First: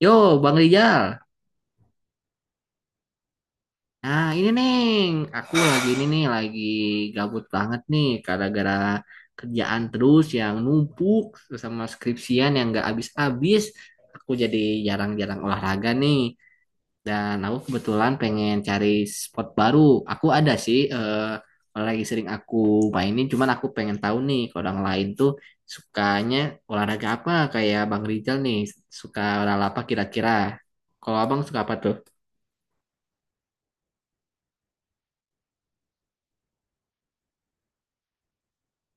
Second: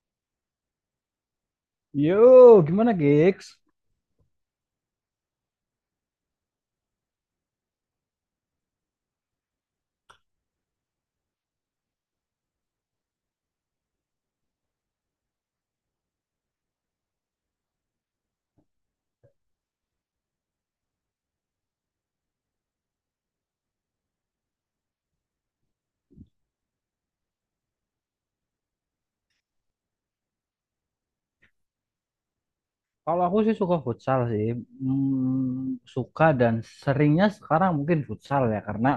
Yo, Bang Rijal. Yo, gimana gigs? Nah, ini Neng, aku lagi ini nih, lagi gabut banget nih, gara-gara kerjaan terus yang numpuk terus sama skripsian yang gak habis-habis. Aku jadi jarang-jarang olahraga nih, dan aku kebetulan pengen cari spot baru. Aku ada sih, lagi sering aku mainin, cuman aku pengen tahu nih, kalau orang lain tuh sukanya olahraga apa, kayak Bang Rijal nih, suka olahraga apa kira-kira. Kalau abang suka apa Kalau aku sih suka futsal sih. Suka dan seringnya sekarang mungkin futsal, ya karena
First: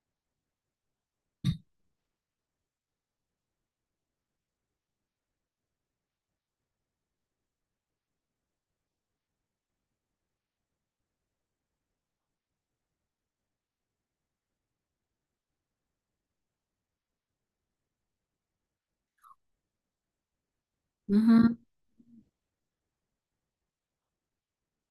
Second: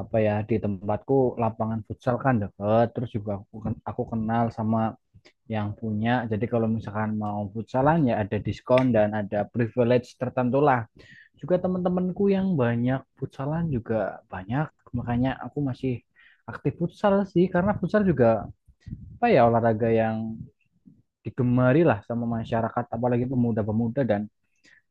apa ya di tempatku lapangan futsal kan deket. Terus juga aku kenal sama yang punya. Jadi kalau misalkan mau futsalan ya ada diskon dan ada privilege tertentu lah. Juga teman-temanku yang banyak futsalan juga banyak, makanya aku masih aktif futsal sih karena futsal juga apa ya olahraga yang tuh? digemari lah sama masyarakat, apalagi pemuda-pemuda, dan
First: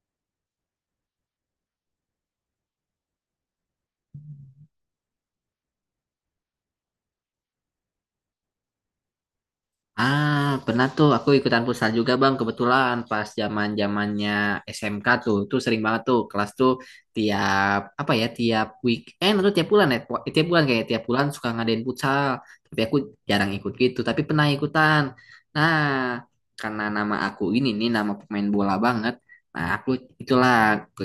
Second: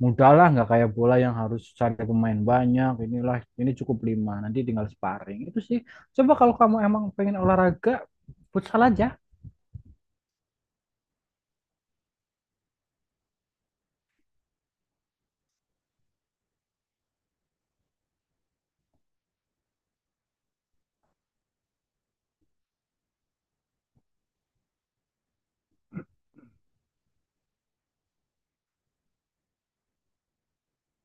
mudah lah, nggak kayak bola yang harus cari pemain banyak, inilah ini cukup lima nanti tinggal sparring itu sih. Coba kalau kamu emang pengen olahraga, futsal aja. Ah, pernah tuh aku ikutan futsal juga Bang, kebetulan pas zaman-zamannya SMK tuh, tuh sering banget tuh kelas tuh tiap apa ya, tiap weekend atau tiap bulan ya, tiap bulan kayak tiap bulan suka ngadain futsal. Tapi aku jarang ikut gitu, tapi pernah ikutan. Nah, karena nama aku ini nih nama pemain bola banget. Nah, aku itulah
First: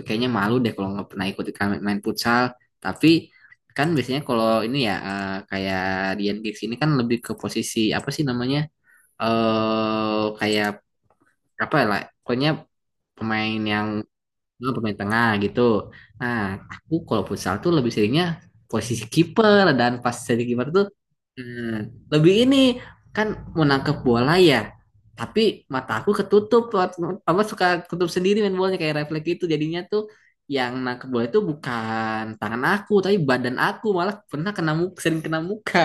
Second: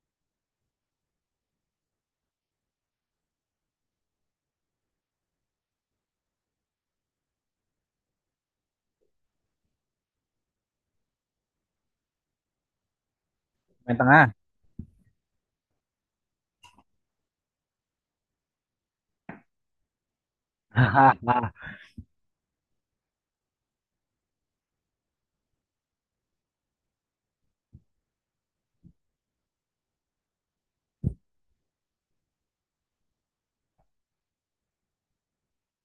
kayaknya malu deh kalau nggak pernah ikut ikut main futsal. Tapi kan biasanya kalau ini ya kayak Dian Gigs ini kan lebih ke posisi apa sih namanya? Kayak apa lah pokoknya pemain yang Main tengah. Pemain tengah gitu. Nah, aku kalau futsal tuh lebih seringnya posisi kiper dan pas jadi kiper tuh Hahaha. eh, lebih ini kan mau nangkep bola ya. Tapi mata aku ketutup apa suka ketutup sendiri main bolanya kayak refleks itu jadinya tuh yang nangkep bola itu bukan tangan aku tapi badan aku malah pernah kena muka, sering kena muka.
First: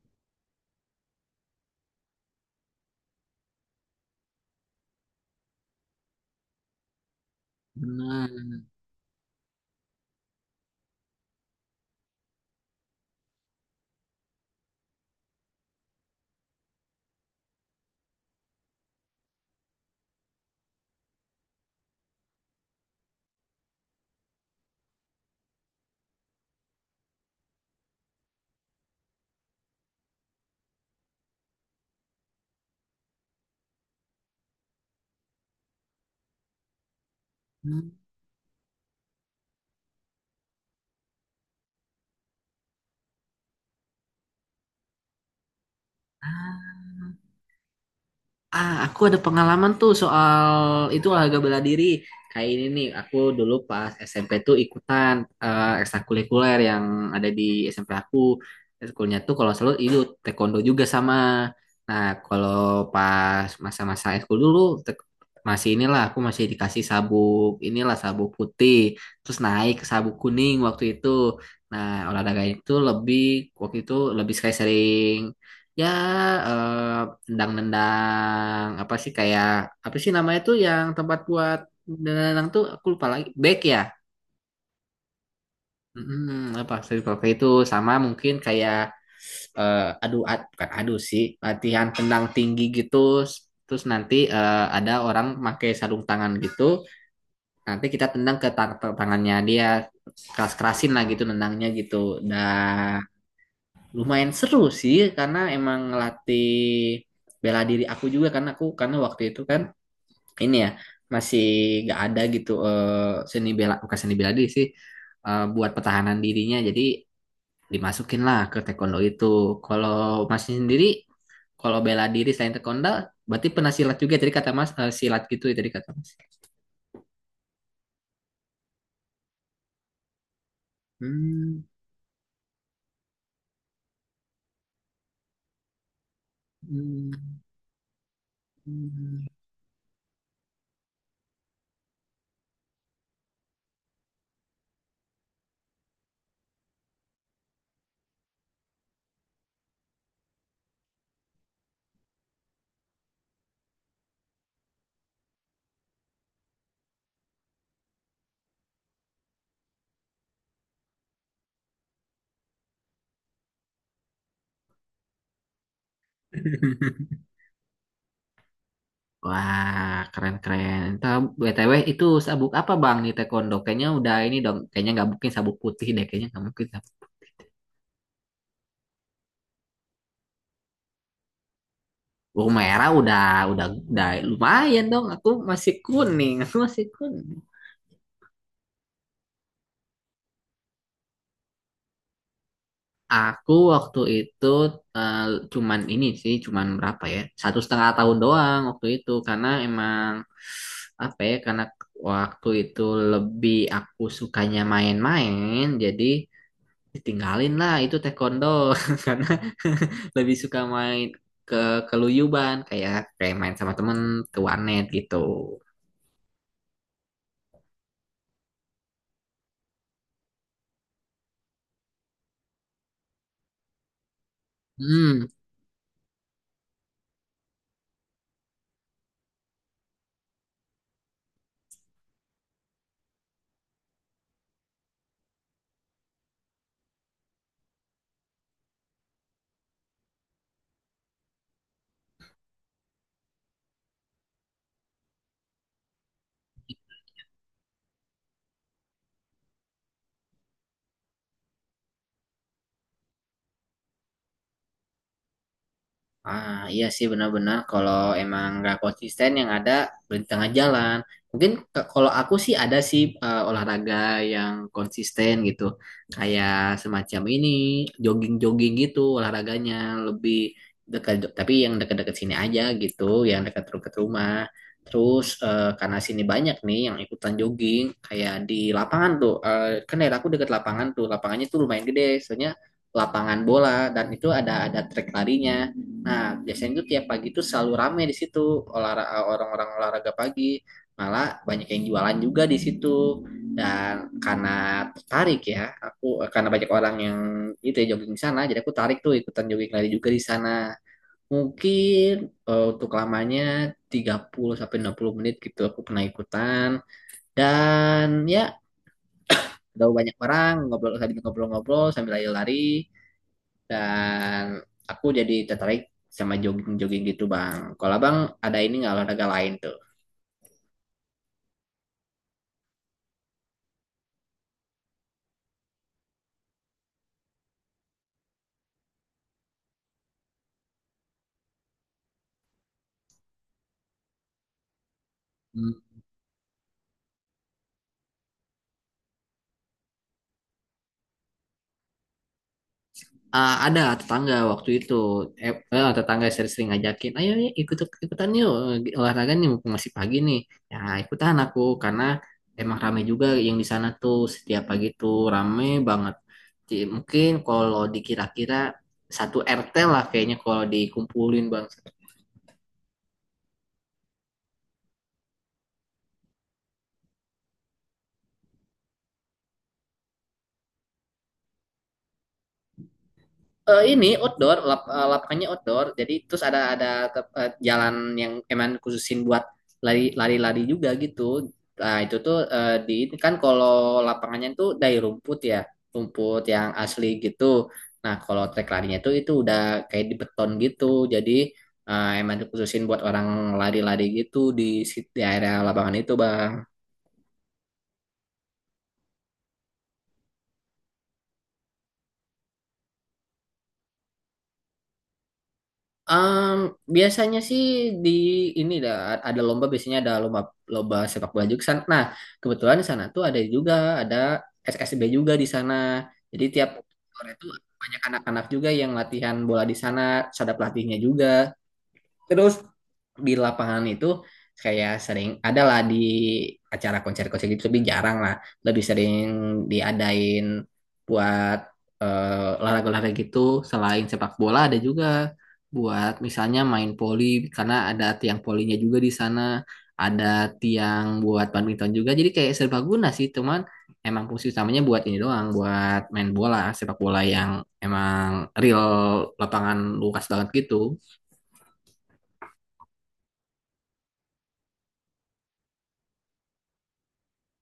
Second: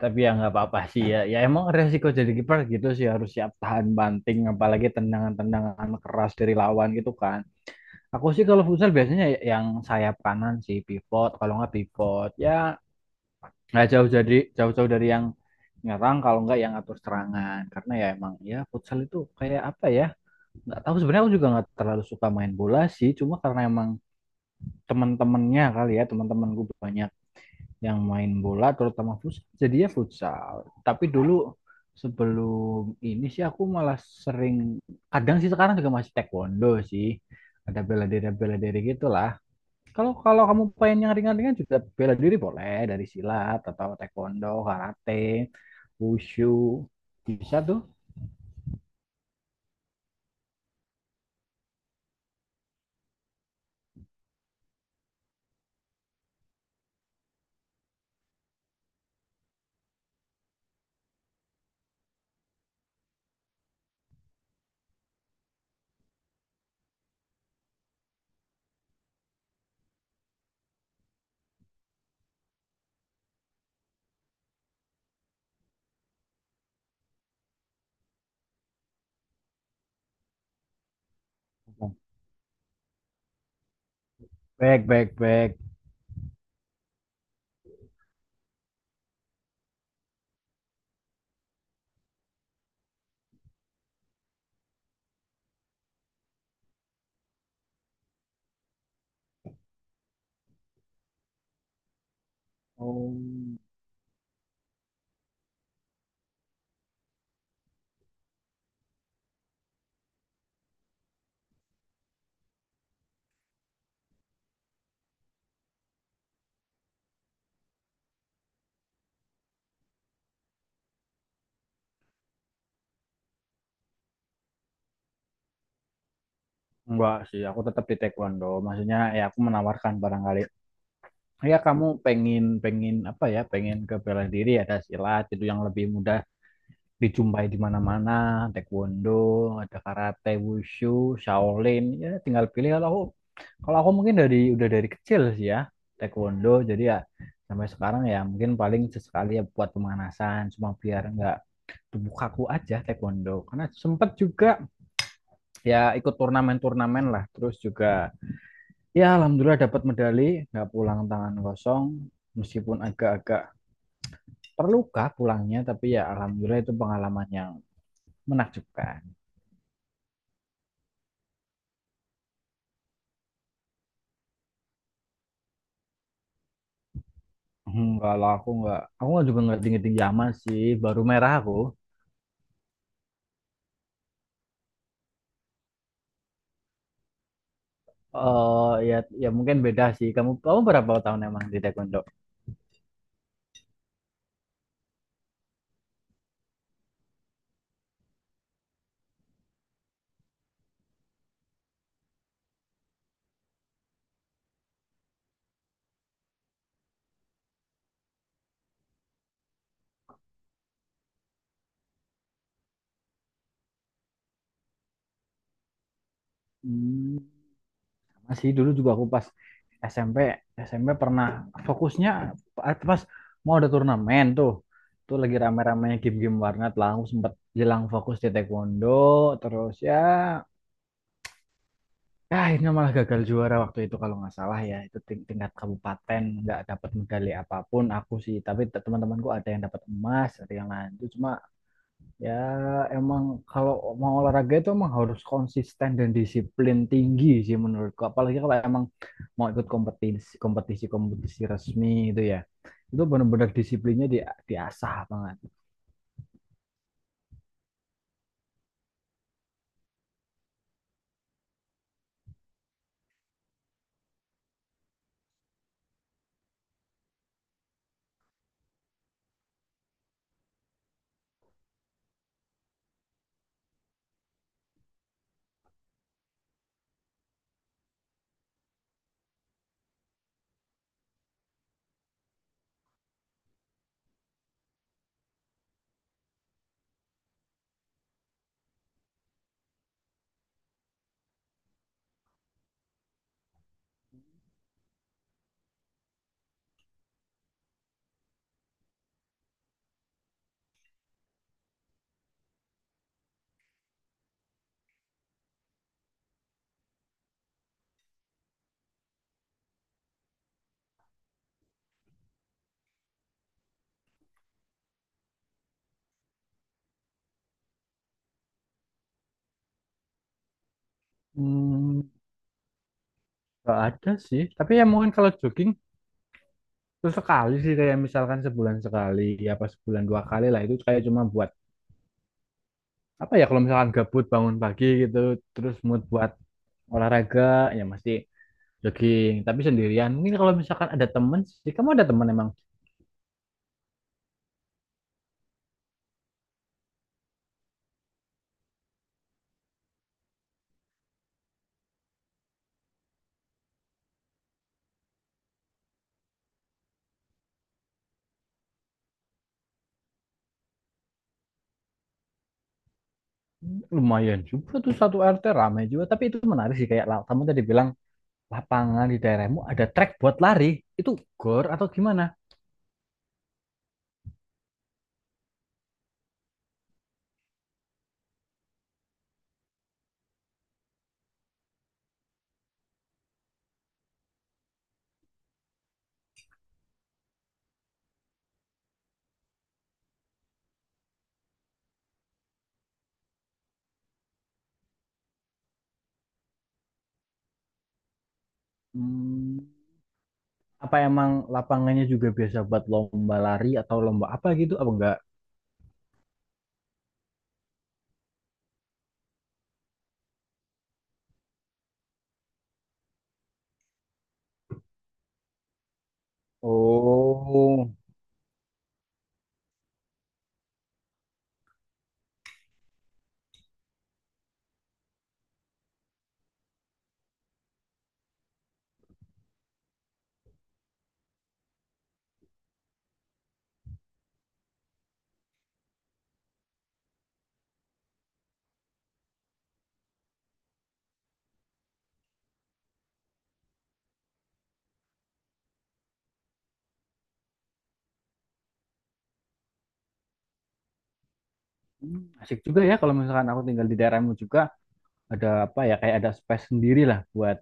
Tapi ya nggak apa-apa sih, ya ya emang resiko jadi kiper gitu sih, harus siap tahan banting apalagi tendangan-tendangan keras dari lawan gitu kan. Aku Benar. sih kalau futsal biasanya yang sayap kanan sih, pivot. Kalau nggak pivot ya nggak jauh, jadi jauh-jauh dari yang nyerang, kalau nggak yang atur serangan, karena ya emang ya futsal itu kayak apa ya. Nggak tahu sebenarnya, aku juga nggak terlalu suka main bola sih, cuma karena emang teman-temannya kali ya, teman teman gue banyak yang main bola terutama futsal, jadi ya futsal. Tapi dulu sebelum ini sih aku malah sering, kadang sih sekarang juga masih taekwondo sih, ada Hmm. Bela diri gitulah. Kalau kalau kamu pengen yang ringan-ringan juga bela diri boleh, dari silat atau taekwondo, karate, wushu. Bisa tuh. Ah, aku ada pengalaman tuh soal itu olahraga bela diri. Kayak ini nih, aku dulu pas SMP tuh ikutan ekstrakurikuler yang ada di SMP aku. Ekskulnya tuh kalau selalu itu taekwondo juga sama. Nah, kalau pas masa-masa ekskul dulu te- masih inilah aku masih dikasih sabuk inilah sabuk putih, terus naik ke sabuk kuning waktu itu. Nah, olahraga itu lebih waktu itu lebih kayak sering ya eh, nendang-nendang apa sih kayak apa sih namanya tuh yang tempat buat nendang tuh aku lupa lagi back ya Baik, baik, baik. Apa circle kayak itu sama mungkin kayak adu ad, bukan adu sih latihan tendang tinggi gitu terus nanti ada orang pakai sarung tangan gitu nanti kita tendang ke tangannya dia keras-kerasin lah gitu nendangnya gitu nah Oh, lumayan seru sih karena emang ngelatih bela diri aku juga karena aku karena waktu itu kan ini ya masih gak ada gitu seni bela bukan seni bela diri sih buat pertahanan dirinya jadi dimasukin lah ke taekwondo itu kalau masih sendiri kalau bela diri selain taekwondo berarti pernah silat juga tadi kata mas eh, silat gitu ya tadi kata mas. enggak sih, aku tetap di taekwondo. Maksudnya ya aku menawarkan barangkali. Ya Hmm. kamu pengen pengen apa ya? Pengen ke bela diri, ada silat itu yang lebih mudah Hmm. dijumpai di mana-mana. Taekwondo, ada karate, wushu, Shaolin. Ya tinggal pilih. Kalau aku mungkin dari udah dari kecil sih ya taekwondo, jadi ya sampai sekarang ya mungkin paling sesekali ya buat pemanasan, cuma biar nggak tubuh kaku aja, taekwondo karena sempet juga ya ikut turnamen-turnamen lah, terus juga ya alhamdulillah dapat medali, nggak pulang tangan kosong, meskipun agak-agak terluka pulangnya, tapi ya alhamdulillah itu pengalaman yang menakjubkan. Wah, keren-keren. Entah, BTW itu sabuk apa Bang di taekwondo? Kayaknya udah ini dong, kayaknya nggak mungkin sabuk putih deh, kayaknya nggak mungkin. Sabuk Kalau aku nggak, aku juga nggak tinggi-tinggi amat sih, baru merah aku. oh, merah udah, udah lumayan dong. Aku masih kuning, aku masih kuning. Oh ya, ya mungkin beda sih. Kamu kamu berapa tahun emang di taekwondo? Aku waktu itu eh, cuman ini sih, cuman berapa ya? 1,5 tahun doang waktu itu, karena emang apa ya? Karena waktu itu lebih aku sukanya main-main, jadi tinggalin lah itu taekwondo karena lebih suka main ke keluyuban kayak kayak main sama temen ke warnet gitu. Hmm, Masih dulu juga aku pas SMP, SMP pernah fokusnya pas mau ada turnamen tuh. Tuh Hmm. lagi rame-ramenya game-game warnet lah. Aku sempat jelang fokus di taekwondo, terus ya ya akhirnya malah gagal juara waktu itu kalau nggak salah, ya itu tingkat kabupaten, nggak dapat medali apapun aku sih, tapi teman-temanku ada yang dapat emas, ada yang lanjut, cuma ya, emang kalau mau olahraga itu emang harus konsisten dan disiplin tinggi sih menurutku. Apalagi kalau emang mau ikut kompetisi-kompetisi resmi itu ya. Itu benar-benar disiplinnya diasah banget. Ah, iya sih benar-benar kalau emang nggak konsisten yang ada berhenti tengah jalan. Mungkin kalau aku sih ada sih olahraga yang konsisten gitu. Kayak semacam ini, jogging-jogging gitu olahraganya lebih dekat tapi yang dekat-dekat sini aja gitu, yang dekat dekat rumah. Terus karena sini banyak nih yang ikutan jogging kayak di lapangan tuh. Eh, kan daerah aku dekat lapangan tuh. Lapangannya tuh lumayan gede, soalnya lapangan bola dan itu ada trek larinya. Nah, biasanya itu tiap pagi tuh selalu rame di situ olahraga orang-orang olahraga pagi. Malah banyak yang jualan juga di situ. Dan karena tertarik ya, aku karena banyak orang yang itu ya jogging di sana, jadi aku tarik tuh ikutan jogging lari juga di sana. Mungkin untuk lamanya 30 sampai 60 menit gitu aku pernah ikutan. Dan ya, udah banyak orang ngobrol sambil ngobrol-ngobrol sambil lari-lari dan aku jadi tertarik sama jogging-jogging gitu bang. Kalau abang ada ini nggak olahraga lain tuh? Hmm, gak ada sih. Tapi ya mungkin kalau jogging itu sekali sih, kayak misalkan sebulan sekali, ya apa sebulan dua kali lah, itu kayak cuma buat apa ya, kalau misalkan gabut bangun pagi gitu, terus Hmm. mood buat olahraga, ya mesti jogging, tapi sendirian. Mungkin kalau misalkan ada temen sih, kamu ada temen emang Ah, ada tetangga waktu itu tetangga sering-sering ngajakin ayo ya ikut ikutan yuk olahraga nih mumpung masih pagi nih ya ikutan aku karena emang rame juga yang di sana tuh setiap pagi tuh rame banget. Jadi, mungkin kalau dikira-kira satu RT lah kayaknya kalau dikumpulin bang. lumayan juga tuh, satu RT ramai juga, tapi itu menarik sih, kayak kamu tadi bilang lapangan di daerahmu ada track buat lari, itu gor atau gimana? Eh, ini outdoor, lapangannya outdoor. Jadi terus ada jalan yang emang khususin buat lari lari-lari juga gitu. Nah, itu tuh di ini kan kalau lapangannya tuh dari rumput ya, rumput yang asli gitu. Nah, kalau trek larinya tuh itu udah kayak di beton gitu. Jadi emang dikhususin buat orang lari-lari gitu di area lapangan itu, Bang. Hmm, Apa emang lapangannya juga biasa buat lomba lari atau lomba apa gitu apa enggak? Em, Biasanya sih di ini dah ada lomba biasanya ada lomba lomba sepak bola juga di sana. Nah, kebetulan di sana tuh ada juga ada SSB juga di sana. Jadi tiap sore itu Oh. banyak anak-anak juga yang latihan bola di sana, terus ada pelatihnya juga. Terus di lapangan itu kayak sering adalah di acara konser-konser gitu tapi jarang lah. Lebih sering diadain buat olahraga-olahraga gitu selain sepak bola ada juga buat misalnya main poli karena ada tiang polinya juga di sana, ada tiang buat badminton juga. Jadi kayak serbaguna sih, cuman emang fungsi utamanya buat ini doang, buat main bola, sepak bola yang emang real lapangan luas banget gitu. Asik juga ya kalau misalkan aku tinggal di daerahmu juga, ada apa ya, kayak ada space sendiri lah buat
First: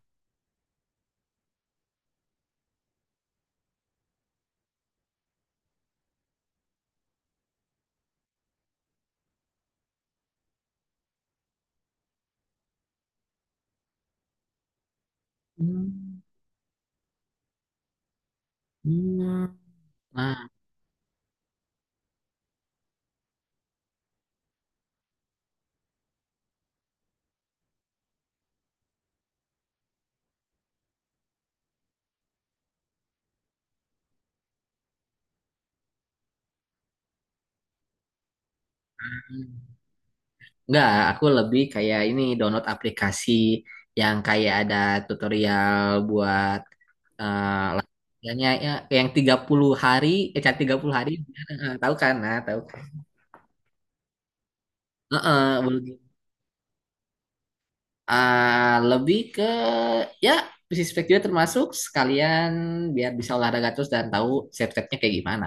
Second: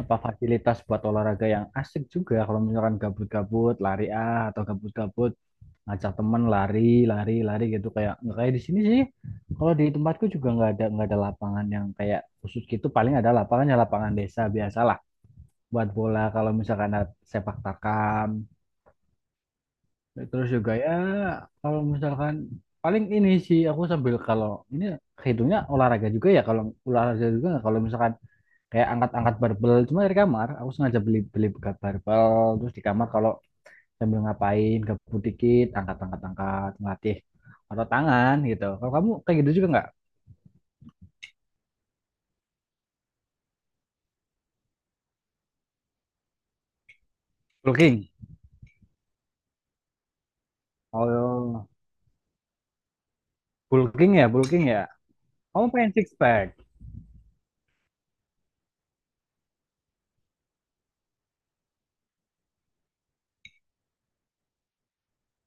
apa fasilitas buat olahraga, yang asik juga kalau misalkan gabut-gabut lari ah, atau gabut-gabut ngajak temen lari lari lari gitu, kayak nggak kayak di sini sih. Kalau di tempatku juga nggak ada, nggak ada lapangan yang kayak khusus gitu, paling ada lapangannya lapangan desa biasalah buat Hmm. bola kalau misalkan ada sepak takam, Hmm. terus Nah, juga ya kalau misalkan paling ini sih aku, sambil kalau ini hitungnya olahraga juga ya, kalau olahraga juga nggak, kalau misalkan kayak angkat-angkat barbel, cuma dari kamar aku sengaja beli beli bekas barbel terus di kamar, kalau sambil ngapain gabut dikit angkat-angkat angkat ngelatih atau tangan gitu. Kalau kamu kayak gitu juga nggak? enggak, aku lebih kayak ini download aplikasi yang kayak ada tutorial buat Bulking. kayaknya ya, yang 30 hari, eh cara tiga puluh Oh hari iya. Tahu kan? Nah, tahu kan? Bulking ya, bulking ya, Heeh, kamu pengen belum. six pack? Ah, lebih ke ya fisik juga termasuk sekalian biar bisa olahraga terus dan tahu step-stepnya kayak gimana.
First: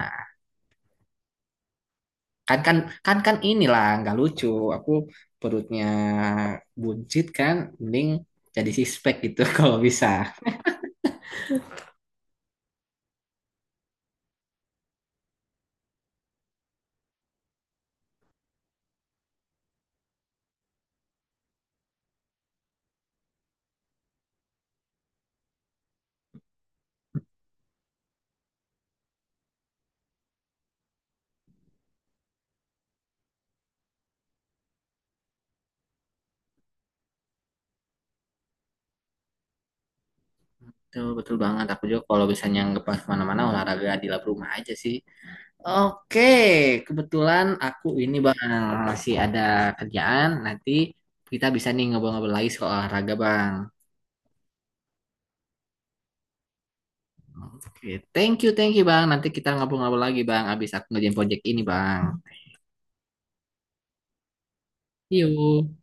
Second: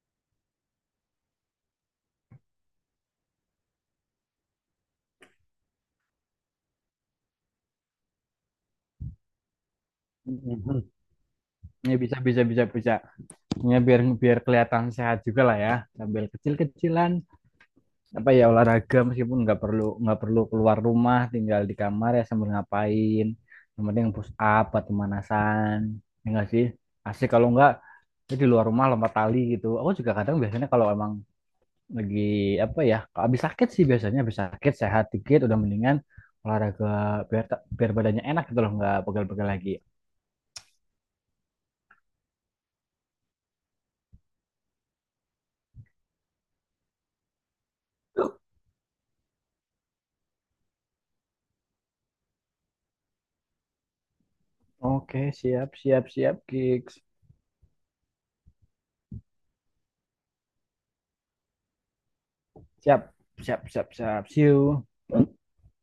Kan kan kan kan inilah nggak lucu aku perutnya buncit kan mending jadi sixpack gitu kalau bisa. Mhm. Ya bisa bisa bisa bisa, ya biar biar kelihatan sehat juga lah ya, sambil kecil-kecilan apa ya olahraga, meskipun nggak perlu keluar rumah, tinggal di kamar ya sambil ngapain, yang penting push up buat pemanasan, ya nggak sih asik, kalau nggak ya di luar rumah, lompat tali gitu. Aku juga kadang biasanya kalau emang lagi apa ya, kalau habis sakit sih biasanya, habis sakit sehat dikit udah mendingan, olahraga biar biar badannya enak gitu loh, nggak pegal-pegal lagi. Betul, betul banget. Aku juga kalau misalnya nggak pas kemana-mana olahraga di lab rumah aja sih. Oke, kebetulan aku ini bang masih ada kerjaan. Nanti kita bisa nih ngobrol-ngobrol lagi soal olahraga bang. Oke, siap siap siap gigs. Oke, thank you bang. Nanti kita ngobrol-ngobrol lagi bang. Abis aku ngerjain project ini bang. Siap siap siap siap, see See you. you.